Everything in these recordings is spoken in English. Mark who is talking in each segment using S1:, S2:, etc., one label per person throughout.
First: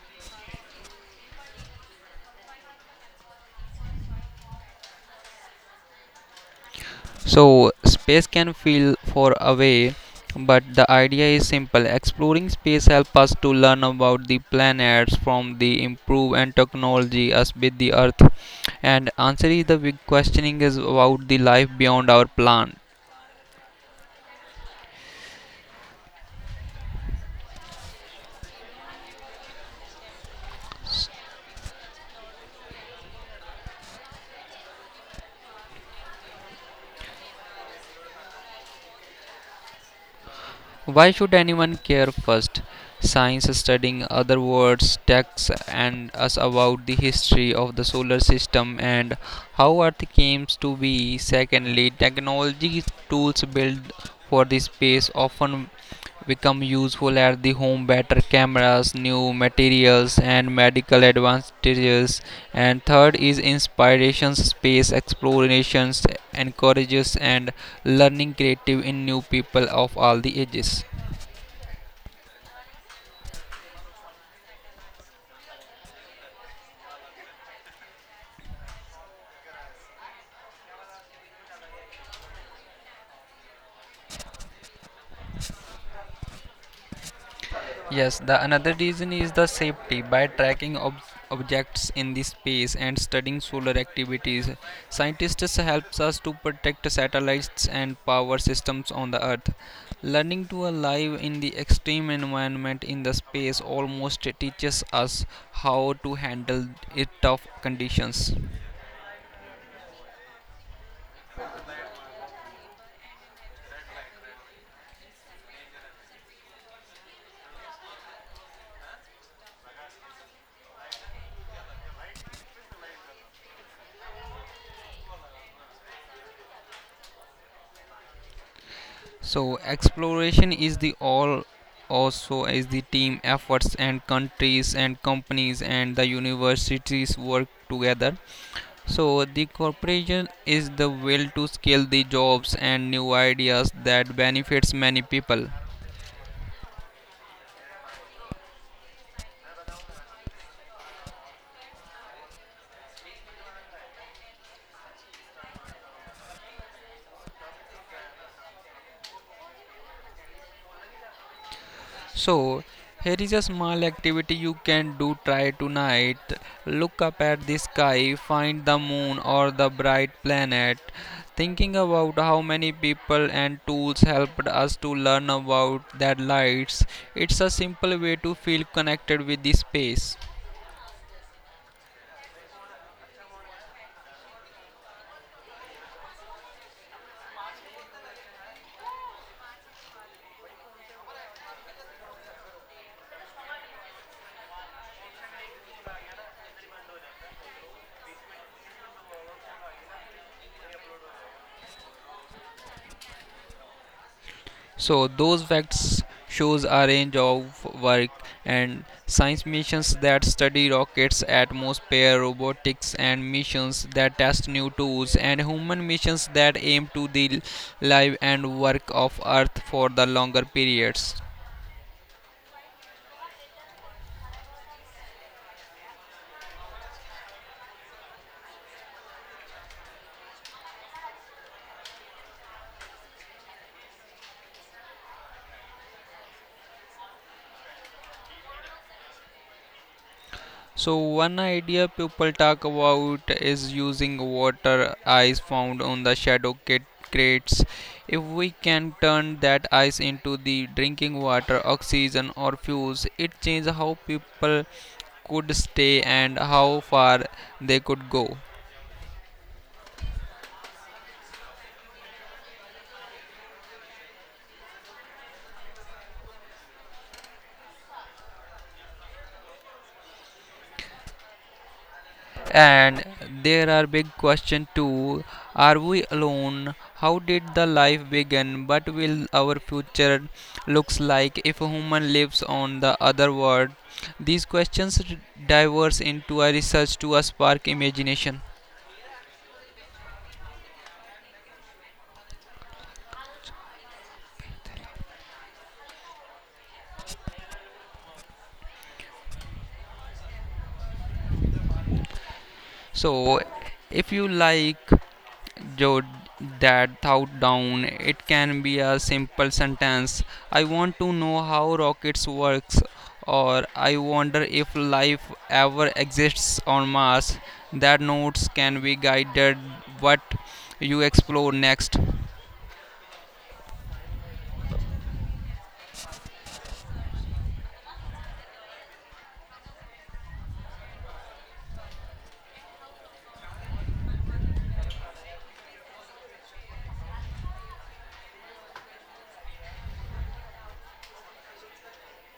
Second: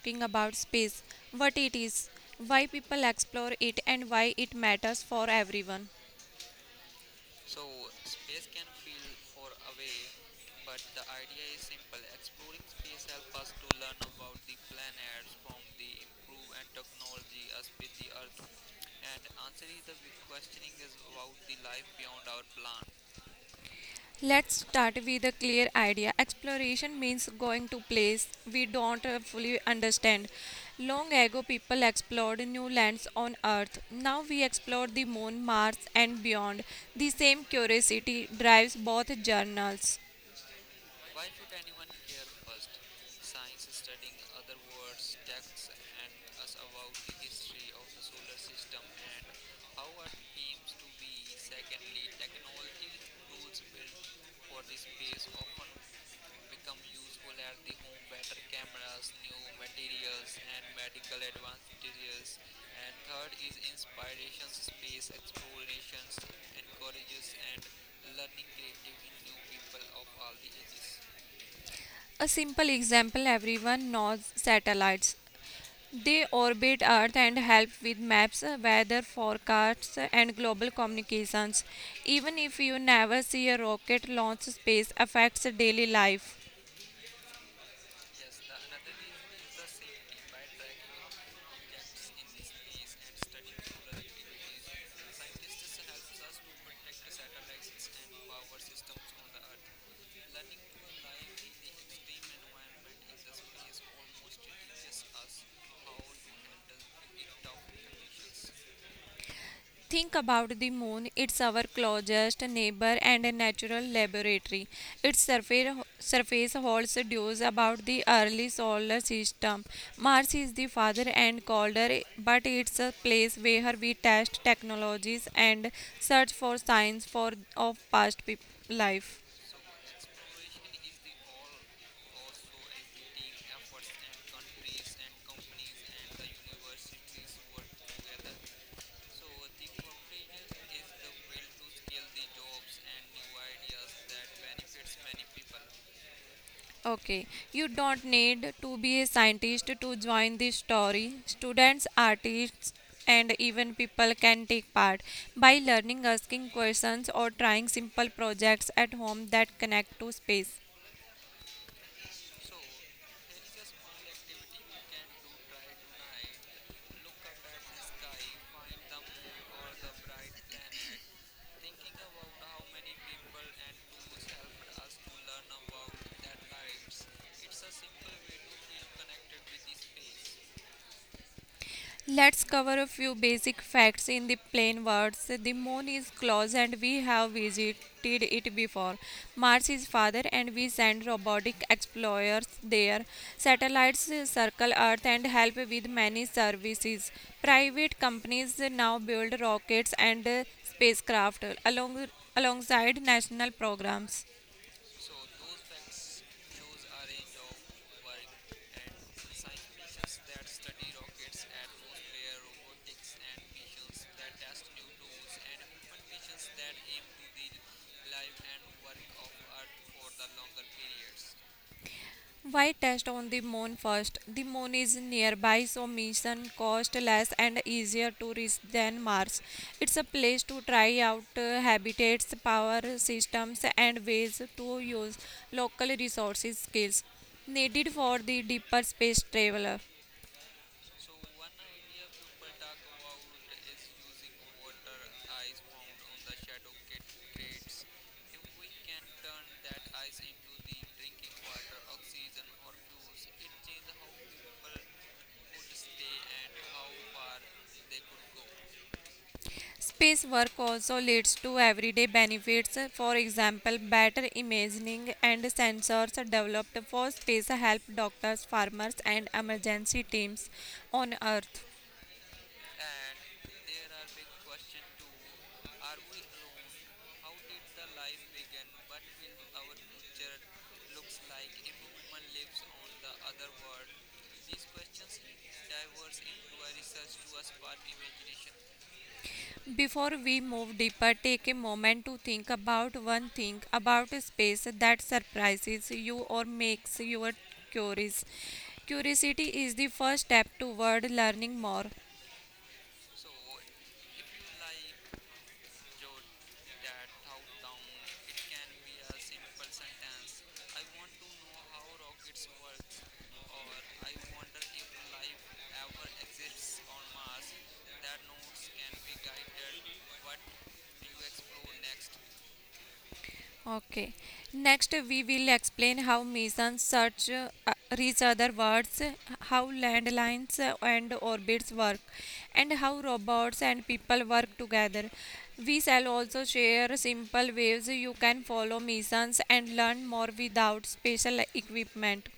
S1: talking about space, what it is, why people explore it, and why it matters for everyone.
S2: So, space can feel far away, but the idea is simple. Exploring space helps us to learn about the planets from the improve and technology us with the Earth. And answer is the big questioning is about the life beyond our plans.
S1: Let's start with a clear idea. Exploration means going to place we don't fully understand. Long ago people explored new lands on earth. Now we explore the moon, Mars and beyond. The same curiosity drives both journals.
S2: Why should anyone care first? Science studying other worlds texts and us about the history of the solar system and how Earth came to be. Secondly, technology tools built for the space often become useful at the home better cameras, new materials and medical advantages. And third is inspirations, space explorations encourages and learning creative in new people of all the ages.
S1: A simple example everyone knows satellites. They orbit Earth and help with maps, weather forecasts, and global communications. Even if you never see a rocket launch, space affects daily life.
S2: Yes, the another reason is the safety. By tracking objects in the space and studying solar activities, scientists helps us to protect satellites and power systems on the Earth. Learning to alive in the extreme environment in the space almost teaches us how to handle it tough conditions.
S1: Think about the moon. It's our closest neighbor and a natural laboratory. Its surface holds deuce about the early solar system. Mars is the father and colder, but it's a place where we test technologies and search for of past peop life.
S2: So exploration is the all also is the team efforts and countries and companies and the universities work together. So the corporation is the will to scale the jobs and new ideas that benefits many people.
S1: Okay, you don't need to be a scientist to join this story. Students, artists, and even people can take part by learning asking questions or trying simple projects at home that connect to space.
S2: So here is a small activity you can do try tonight. Look up at the sky, find the moon or the bright planet. Thinking about how many people and tools helped us to learn about that lights, it's a simple way to feel connected with the space.
S1: Let's cover a few basic facts in the plain words. The moon is close and we have visited it before. Mars is farther and we send robotic explorers there. Satellites circle Earth and help with many services. Private companies now build rockets and spacecraft alongside national programs.
S2: So those facts shows a range of work and science missions that study rockets, atmosphere, robotics and missions that test new tools and human missions that aim to the life and work of earth for the longer periods.
S1: Why test on the moon first? The moon is nearby, so mission cost less and easier to reach than Mars. It's a place to try out habitats, power systems, and ways to use local resources skills needed for the deeper space traveler.
S2: So one idea people talk about is using water ice found on the crates. If we can turn that ice into the drinking water, oxygen or fuels, it changes how people could stay and how far they could go.
S1: Space work also leads to everyday benefits. For example, better imaging and sensors developed for space help doctors, farmers, and emergency teams on Earth.
S2: And there are big question too. Are we alone? How did the life begin? What will our future looks like if a human lives on the other world? These diverge into a research to a spark imagination.
S1: Before we move deeper, take a moment to think about one thing about space that surprises you or makes you curious. Curiosity is the first step toward learning more.
S2: So if you like jot that thought down. It can be a simple sentence. I want to know how rockets works or I wonder if life ever exists on Mars. That notes can be guided what you explore next.
S1: Okay. Next, we will explain how missions search reach other worlds, how landlines and orbits work, and how robots and people work together. We shall also share simple ways you can follow missions and learn more without special equipment.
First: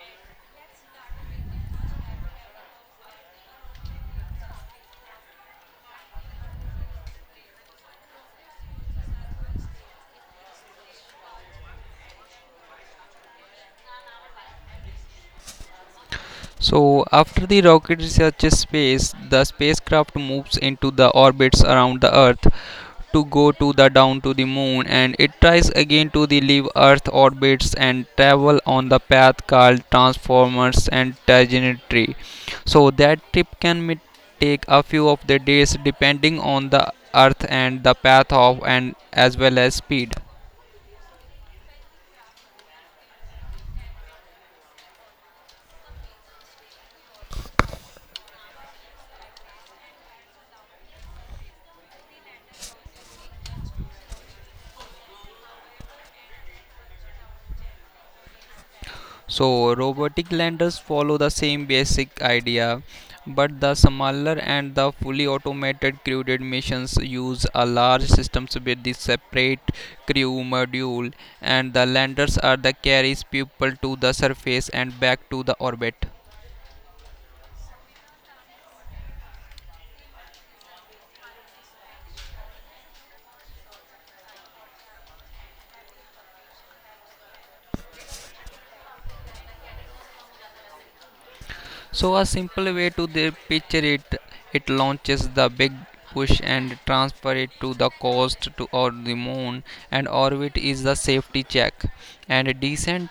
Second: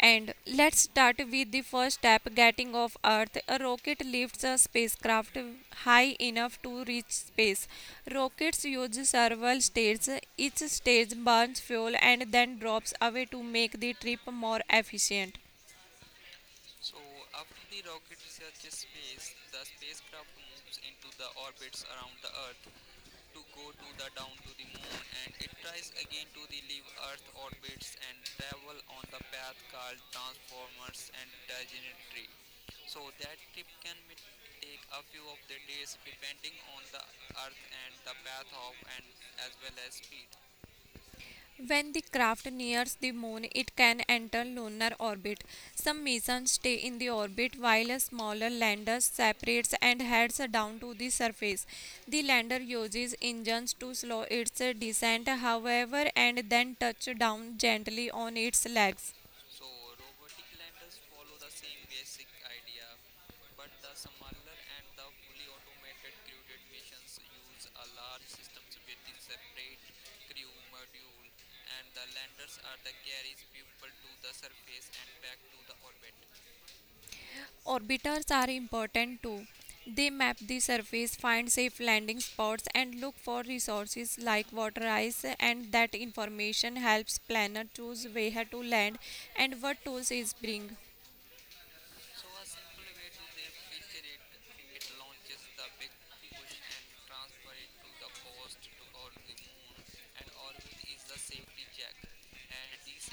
S1: And let's start with the first step getting off Earth. A rocket lifts a spacecraft high enough to reach space. Rockets use several stages. Each stage burns fuel and then drops away to make the trip more efficient.
S2: So after the rocket reaches space, the spacecraft moves into the orbits around the Earth to go to the down to the moon and it tries again to the leave earth orbits and travel on the path called transformers and trajectory, so that trip can take a few of the days depending on the earth and the path of and as well as speed.
S1: When the craft nears the moon, it can enter lunar orbit. Some missions stay in the orbit while a smaller lander separates and heads down to the surface. The lander uses engines to slow its descent, however, and then touches down gently on its legs.
S2: So robotic landers follow the same basic idea, but the smaller and the fully automated crewed missions use a large systems with the separate crew module, and the landers are the carries people to the surface and back to the orbit.
S1: Orbiters are important too. They map the surface, find safe landing spots, and look for resources like water ice, and that information helps planner choose where to land and what tools is bring.
S2: So a simple way to the picture it, it launches the big push and transfer it to the coast to or the moon, and orbit is the safety check and descent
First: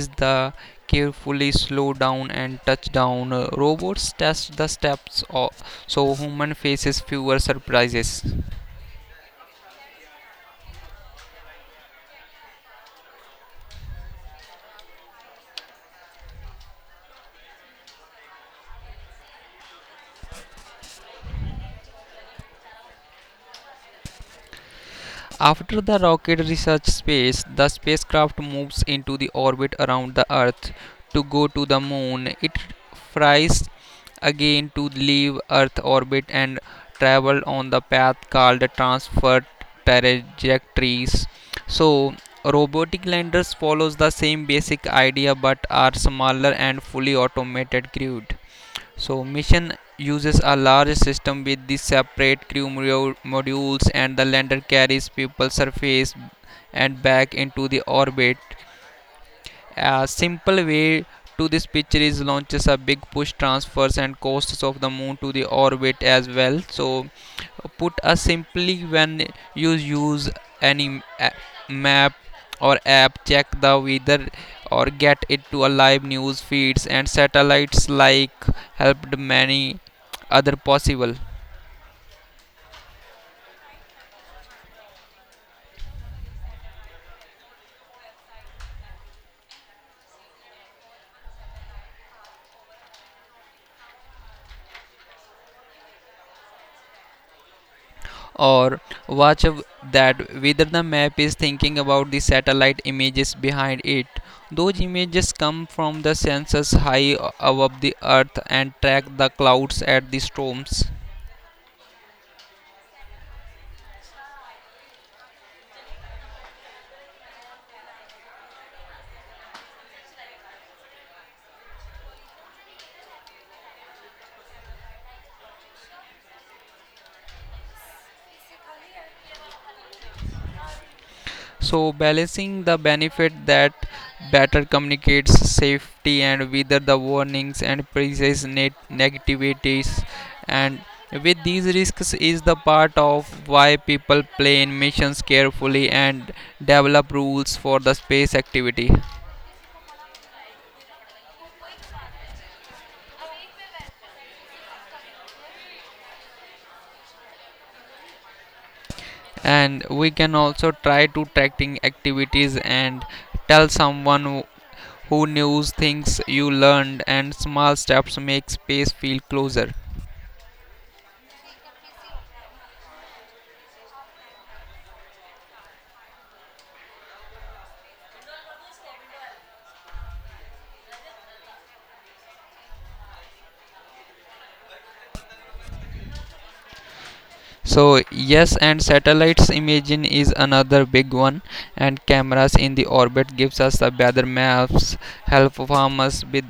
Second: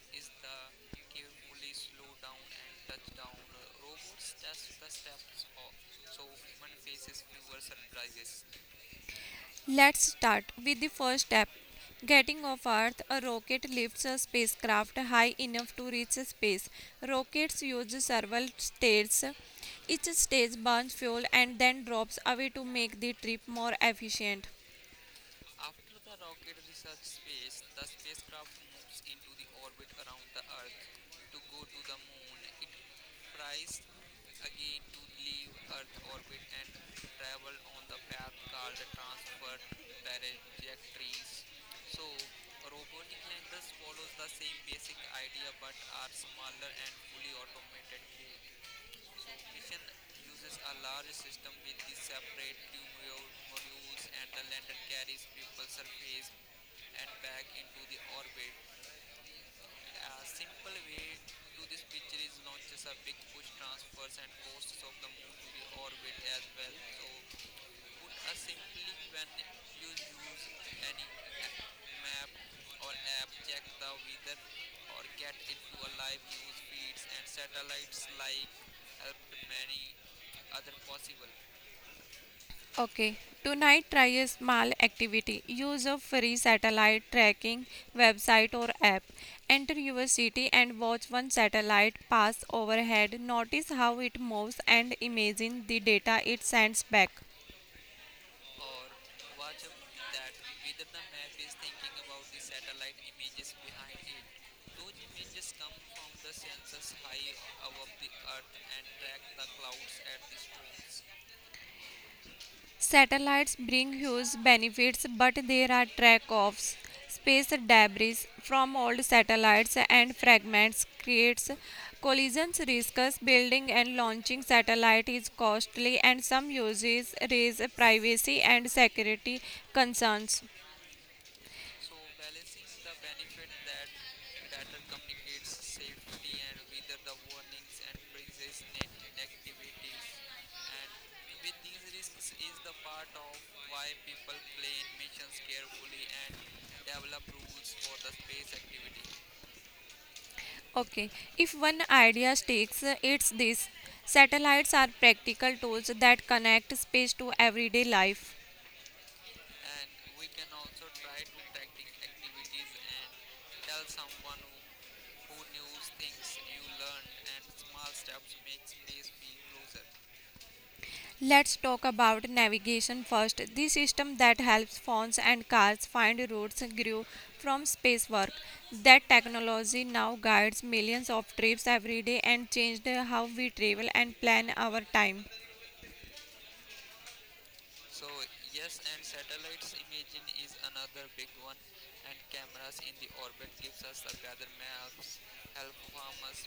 S2: is the carefully slow down and touchdown. Robots test the so human faces fewer surprises.
S1: Let's start with the first step. Getting off Earth, a rocket lifts a spacecraft high enough to reach space. Rockets use several stages. Each stage burns fuel and then drops away to make the trip more efficient.
S2: After the rocket reaches space, the spacecraft moves into the orbit around the Earth to go to the moon. It flies again to leave Earth orbit and travel on the path called transfer trajectories. So robotic landers follows the same basic idea but are smaller and fully automated grid. So mission uses a large system with the separate crew modules and the lander carries people surface and back into the orbit. A simple way to this picture is launches a big push transfers and costs of the moon to the orbit as well. So put a simply when you use any map or app check the weather or get it to a live news feeds and satellites like helped many other possible,
S1: Okay, tonight try a small activity. Use a free satellite tracking website or app. Enter your city and watch one satellite pass overhead. Notice how it moves and imagine the data it sends back.
S2: or watch of that whether the map is thinking about the satellite images behind it. Those images come from the sensors high above the earth and track the clouds at the storms.
S1: Satellites bring huge benefits, but there are track offs. Space debris from old satellites and fragments creates collisions risks. Building and launching satellite is costly, and some uses raise privacy and security concerns.
S2: So balancing the benefit that better communicates safety and whether the warnings and precise net negativities and with these risks is the part of why people plan missions carefully and develop rules for the space activity.
S1: Okay, if one idea sticks, it's this: satellites are practical tools that connect space to everyday life.
S2: And we can also try to tracking activities and tell someone who knows things you learned and small steps make space feel closer.
S1: Let's talk about navigation first. The system that helps phones and cars find routes grew from space work. That technology now guides millions of trips every day and changed how we travel and plan our time.
S2: So yes, and satellites imaging is another big one, and cameras in the orbit gives us the better maps, help farmers with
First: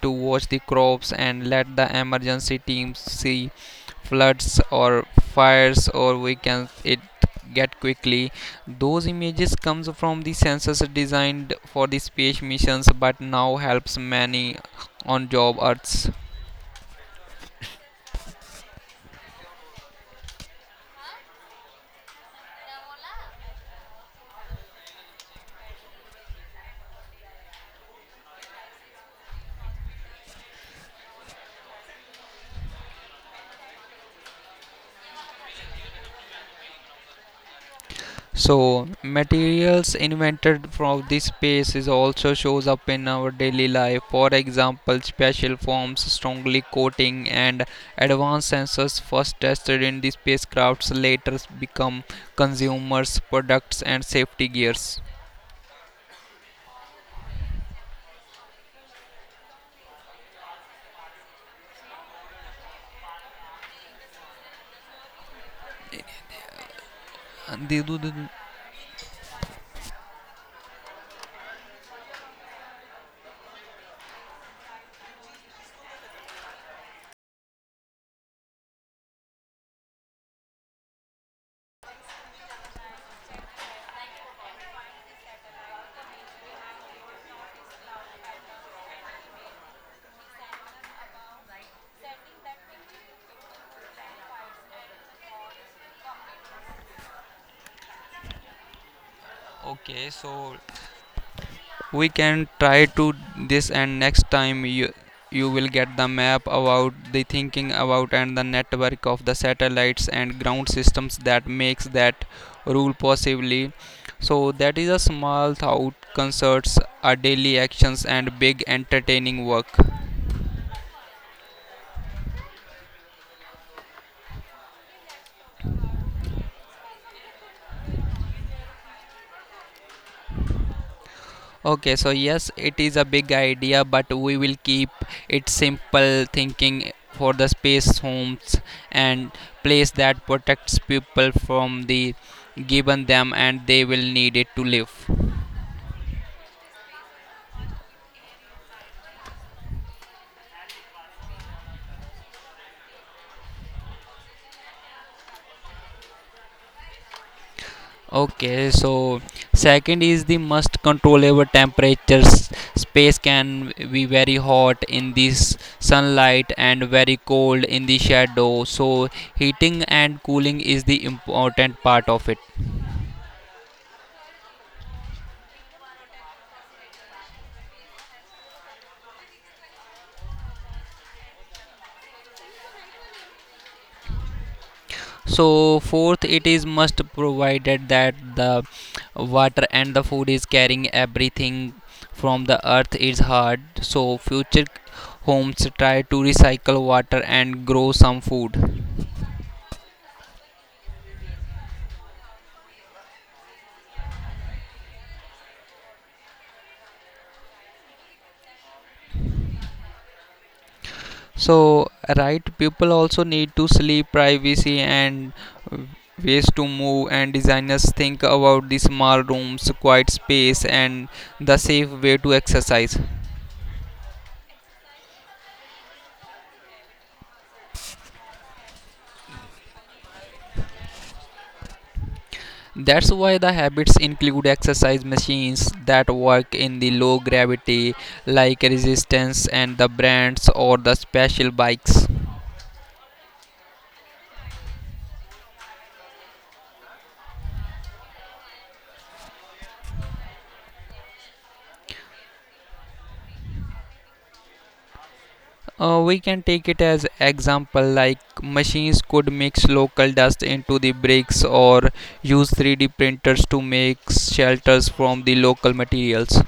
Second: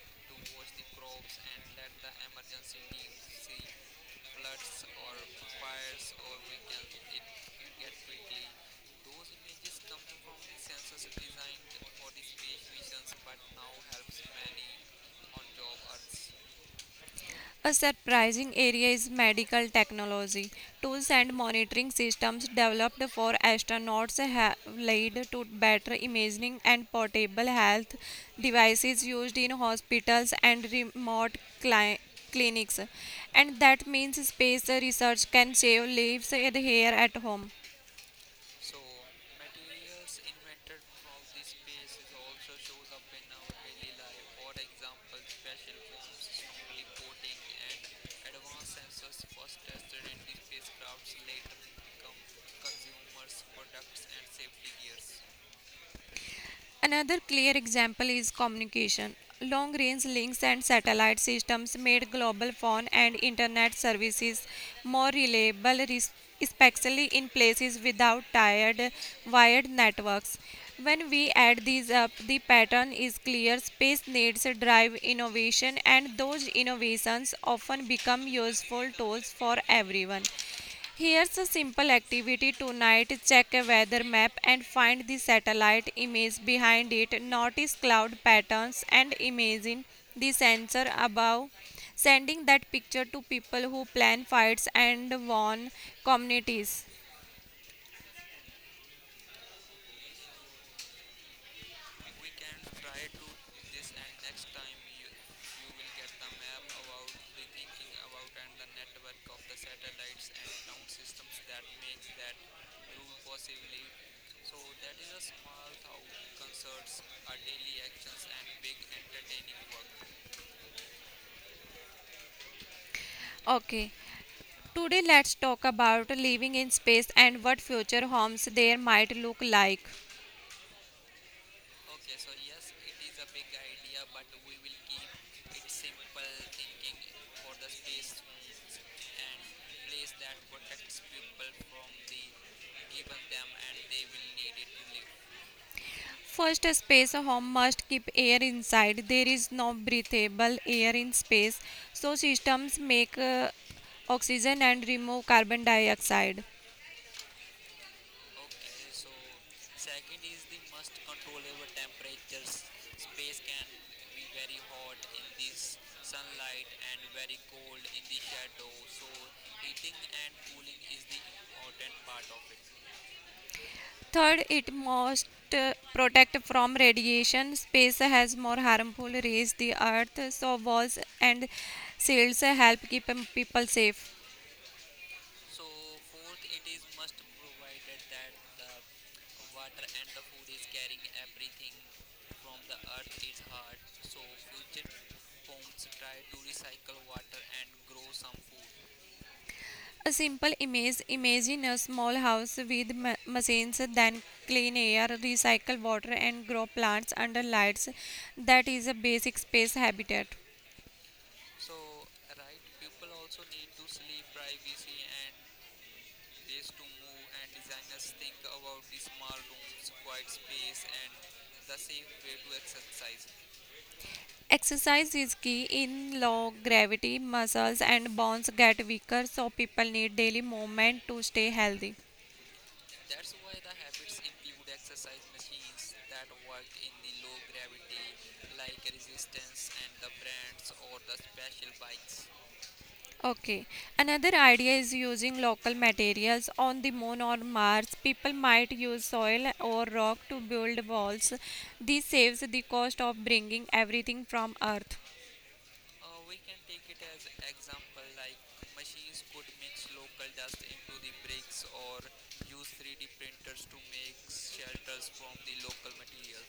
S2: to watch the crops and let the emergency teams see floods or fires or we can it get quickly. Those images comes from the sensors designed for the space missions but now helps many on job earths.
S1: A surprising area is medical technology. Tools and monitoring systems developed for astronauts have led to better imaging and portable health devices used in hospitals and remote clinics. And that means space research can save lives here at home.
S2: So materials invented from this space is also shows up in our daily life. For example, special forms, strongly coating, and advanced sensors first tested in the spacecrafts later become consumers products and safety gears.
S1: Another clear example is communication. Long range links and satellite systems made global phone and internet services more reliable, especially in
S2: And
S1: places
S2: they do
S1: without
S2: the-
S1: tired wired networks. When we add these up, the pattern is clear. Space needs drive innovation, and those innovations often become useful tools for everyone. Here's a simple activity tonight check a weather map and find the satellite image behind it. Notice cloud patterns and imagine the sensor above. Sending that picture to people who plan fights and warn communities.
S2: Okay, so we can try to this and next time you will get the map about the thinking about and the network of the satellites and ground systems that makes that rule possibly. So that is a small thought concerts our daily actions and big entertaining work.
S1: Okay, today let's talk about living in space and what future homes there might look like.
S2: Okay, so yes, it is a big idea, but we will keep it simple thinking for the space homes and place that protects people from the given them and they will need it to live.
S1: First, a space a home must keep air inside. There is no breathable air in space, so systems make oxygen and remove carbon dioxide.
S2: Okay, so second is the must control over temperatures. Space can be very hot in this sunlight and very cold in the shadow. So heating and cooling is the important part of it.
S1: Third, it must protect from radiation. Space has more harmful rays the earth, so walls and shields help keep people safe.
S2: So fourth, it is must provided that the water and the food is carrying everything from the earth is hard. So future homes try to recycle water and grow some food.
S1: A simple image imagine a small house with machines, then clean air, recycle water, and grow plants under lights. That is a basic space habitat.
S2: So right, people also need to sleep, privacy and uh, ways to move and designers think about the small rooms, quiet space and the safe way to exercise.
S1: Exercise is key in low gravity, muscles and bones get weaker, so people need daily movement to stay healthy.
S2: That's why the habits include exercise machines that work in the low gravity, like resistance and the brands or the special bikes.
S1: Okay. Another idea is using local materials on the moon or Mars. People might use soil or rock to build walls. This saves the cost of bringing everything from Earth.
S2: We can take it as example like machines could mix local dust into the bricks or use 3D printers to make shelters from the local materials.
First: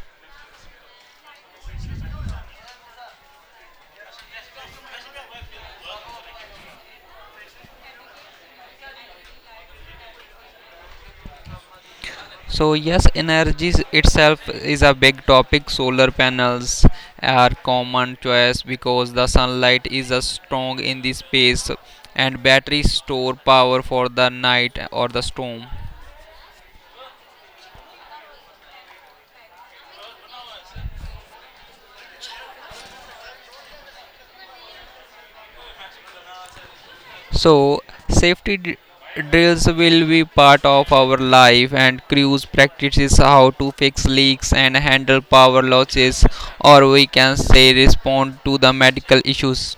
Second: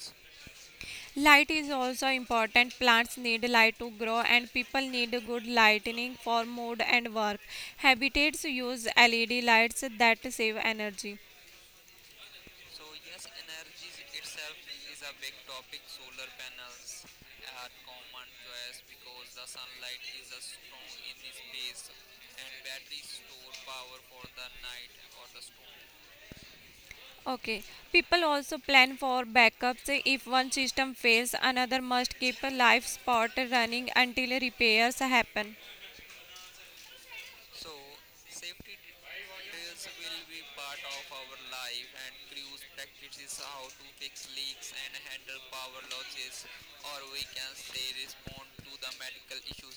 S1: Light is also important. Plants need light to grow, and people need good lighting for mood and work. Habitats use LED lights that save energy.
S2: So yes, energy itself is a big topic. Solar panels are common choice because the sunlight is a strong in the space and batteries store power for the night or the storm.
S1: Okay. People also plan for backups. If one system fails, another must keep a live spot running until repairs happen.
S2: So safety d- drills will be part of our life and crews practices how to fix leaks and handle power losses or we can say respond to the medical issues.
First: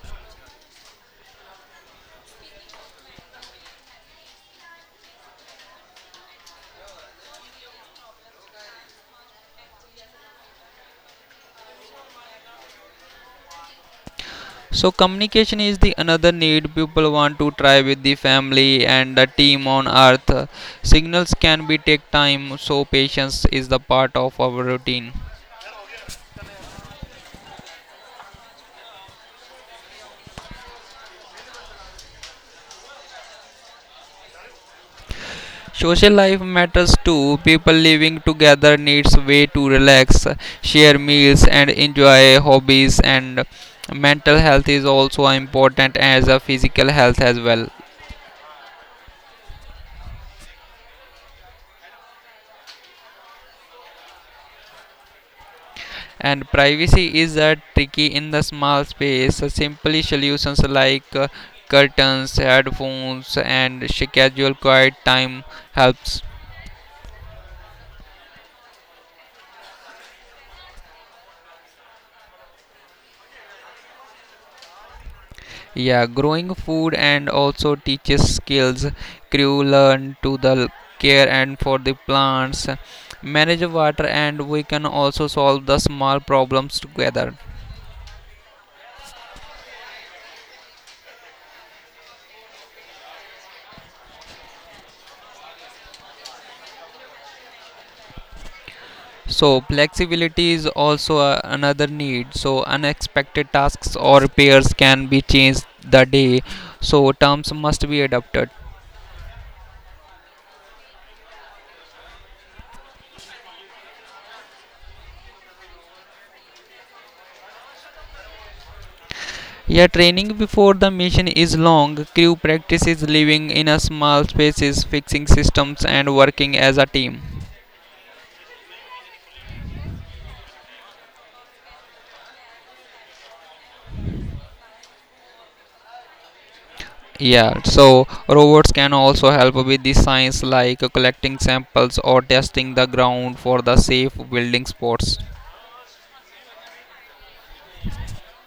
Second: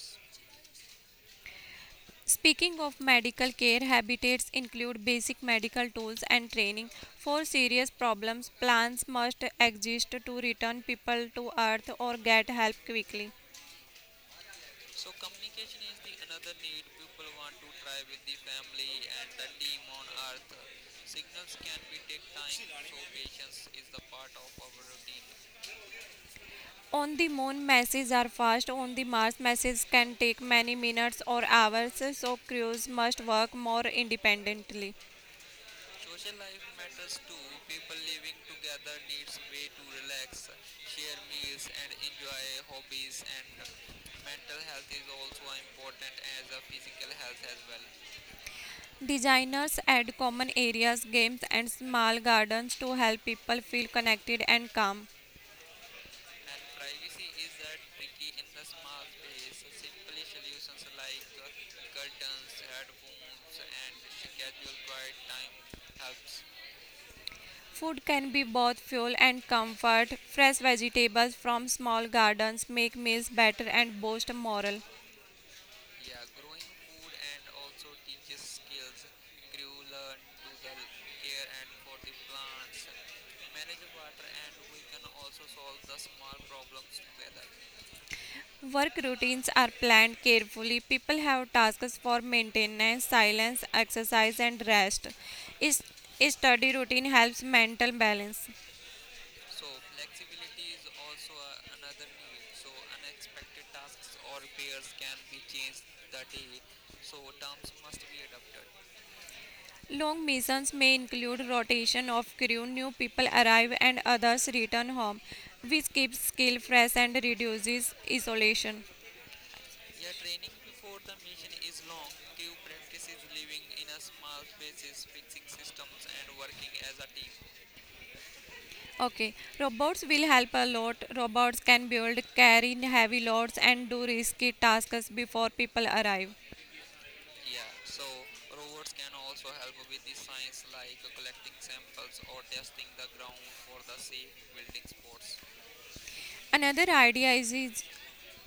S1: Speaking of medical care, habitats include basic medical tools and training. For serious problems, plans must exist to return people to Earth or get help quickly.
S2: So communication is the another need people want to try with the family and the team on earth. Signals can be take time, so patience is the part of our routine.
S1: On the moon, messages are fast. On the Mars, messages can take many minutes or hours, so crews must work more independently.
S2: Social life matters too. People living together needs way to relax, share meals and enjoy hobbies and mental health is also important as a physical health as well.
S1: Designers add common areas, games, and small gardens to help people feel connected and calm.
S2: And privacy is a tricky in the small space. Simply solutions like curtains headphones and schedule quiet time helps.
S1: Food can be both fuel and comfort. Fresh vegetables from small gardens make meals better and boost morale.
S2: Yeah, growing food and also teaches skills crew learn to the care and for the plants manage water and we can also solve the small problems together.
S1: Work routines are planned carefully. People have tasks for maintenance, silence, exercise, and rest. Is- Study routine helps mental balance.
S2: So flexibility is also a, another need. So unexpected tasks or repairs can be changed the day. So terms must be adapted.
S1: Long missions may include rotation of crew, new people arrive and others return home, which keeps skill fresh and reduces isolation.
S2: Yeah, training before the mission is long. Crew practices living in a small spaces, fixing systems and working as a team.
S1: Okay, robots will help a lot. Robots can build, carry heavy loads, and do risky tasks before people arrive.
S2: Yeah, so robots can also help with the science like collecting samples or testing the ground for the safe building spots.
S1: Another idea is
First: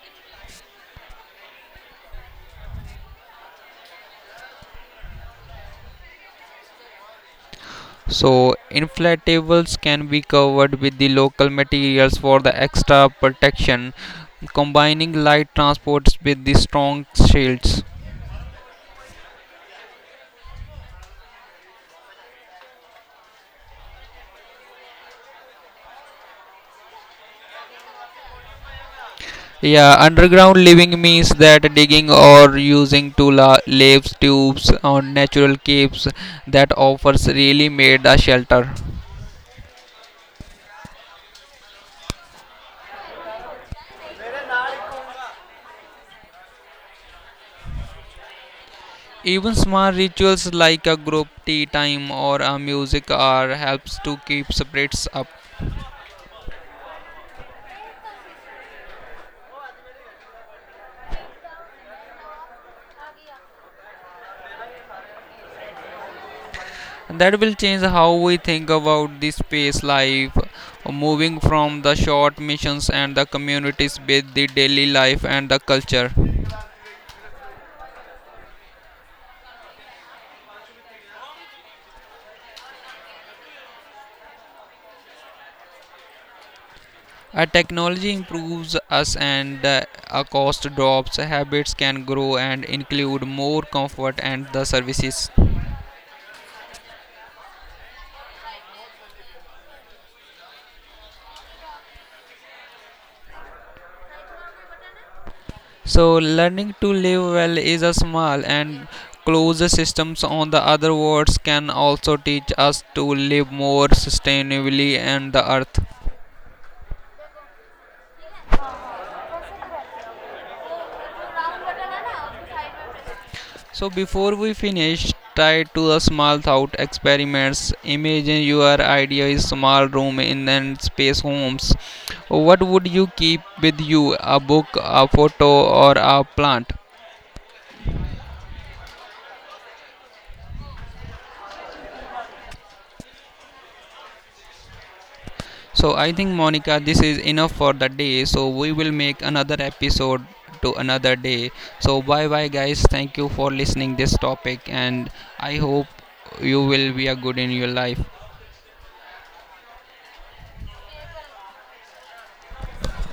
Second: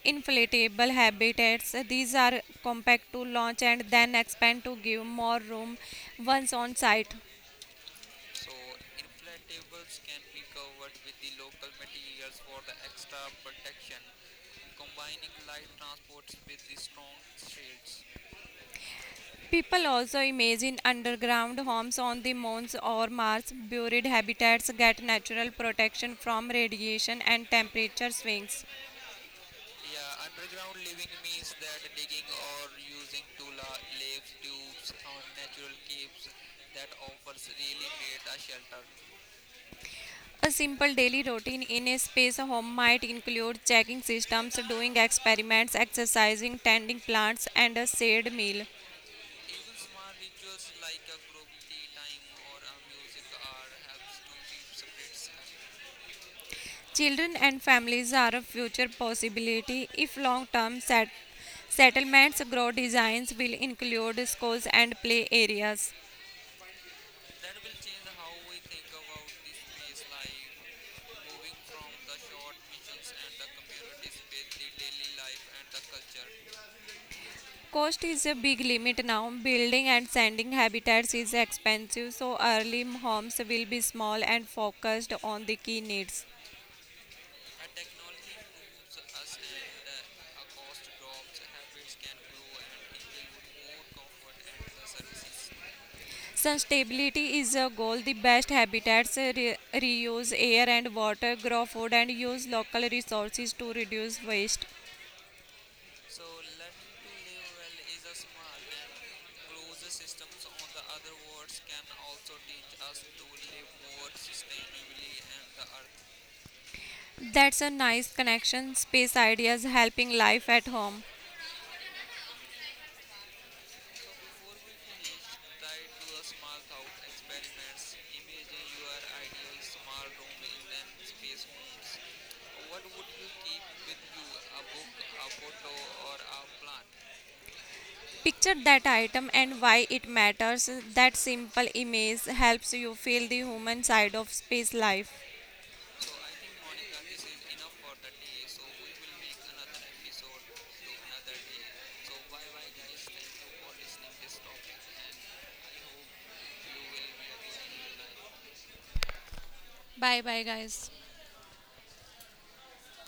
S1: inflatable habitats. These are compact to launch and then expand to give more room once on site.
S2: So inflatables can be covered with the local materials for the extra protection, combining light transports with the strong shields.
S1: People also imagine underground homes on the moons or Mars. Buried habitats get natural protection from radiation and temperature swings.
S2: Yeah, underground living means that digging or using to tubes or natural caves that offers really made a shelter.
S1: A simple daily routine in a space home might include checking systems, doing experiments, exercising, tending plants, and a shared meal.
S2: Even small rituals like a group tea time or a music hour helps to keep spirits up.
S1: Children and families are a future possibility if long term settlements grow designs will include schools and play areas.
S2: And that will change how we think about the space life moving from the short missions and the communities with the daily life and the culture.
S1: Cost is a big limit now. Building and sending habitats is expensive, so early homes will be small and focused on the key needs.
S2: A technology improves us and a cost drops habits can grow and include more comfort and the services.
S1: Sustainability is a goal. The best habitats reuse air and water, grow food, and use local resources to reduce waste.
S2: So learning to live well is a small and closed systems on the other words can also teach us to live more sustainably on the earth.
S1: That's a nice connection. Space ideas helping life at home.
S2: So before we finish, try to a small thought experiments. Imagine your idea is small room in an space homes. What would you keep with you? A book, a photo, or a plant?
S1: Picture that item and why it matters. That simple image helps you feel the human side of space life.
S2: So I think Monica, this is enough for the day. So we will make another episode to another day. So bye bye guys. Thank you for listening this topic and I hope you will be a good in your life.
S1: Bye bye, guys.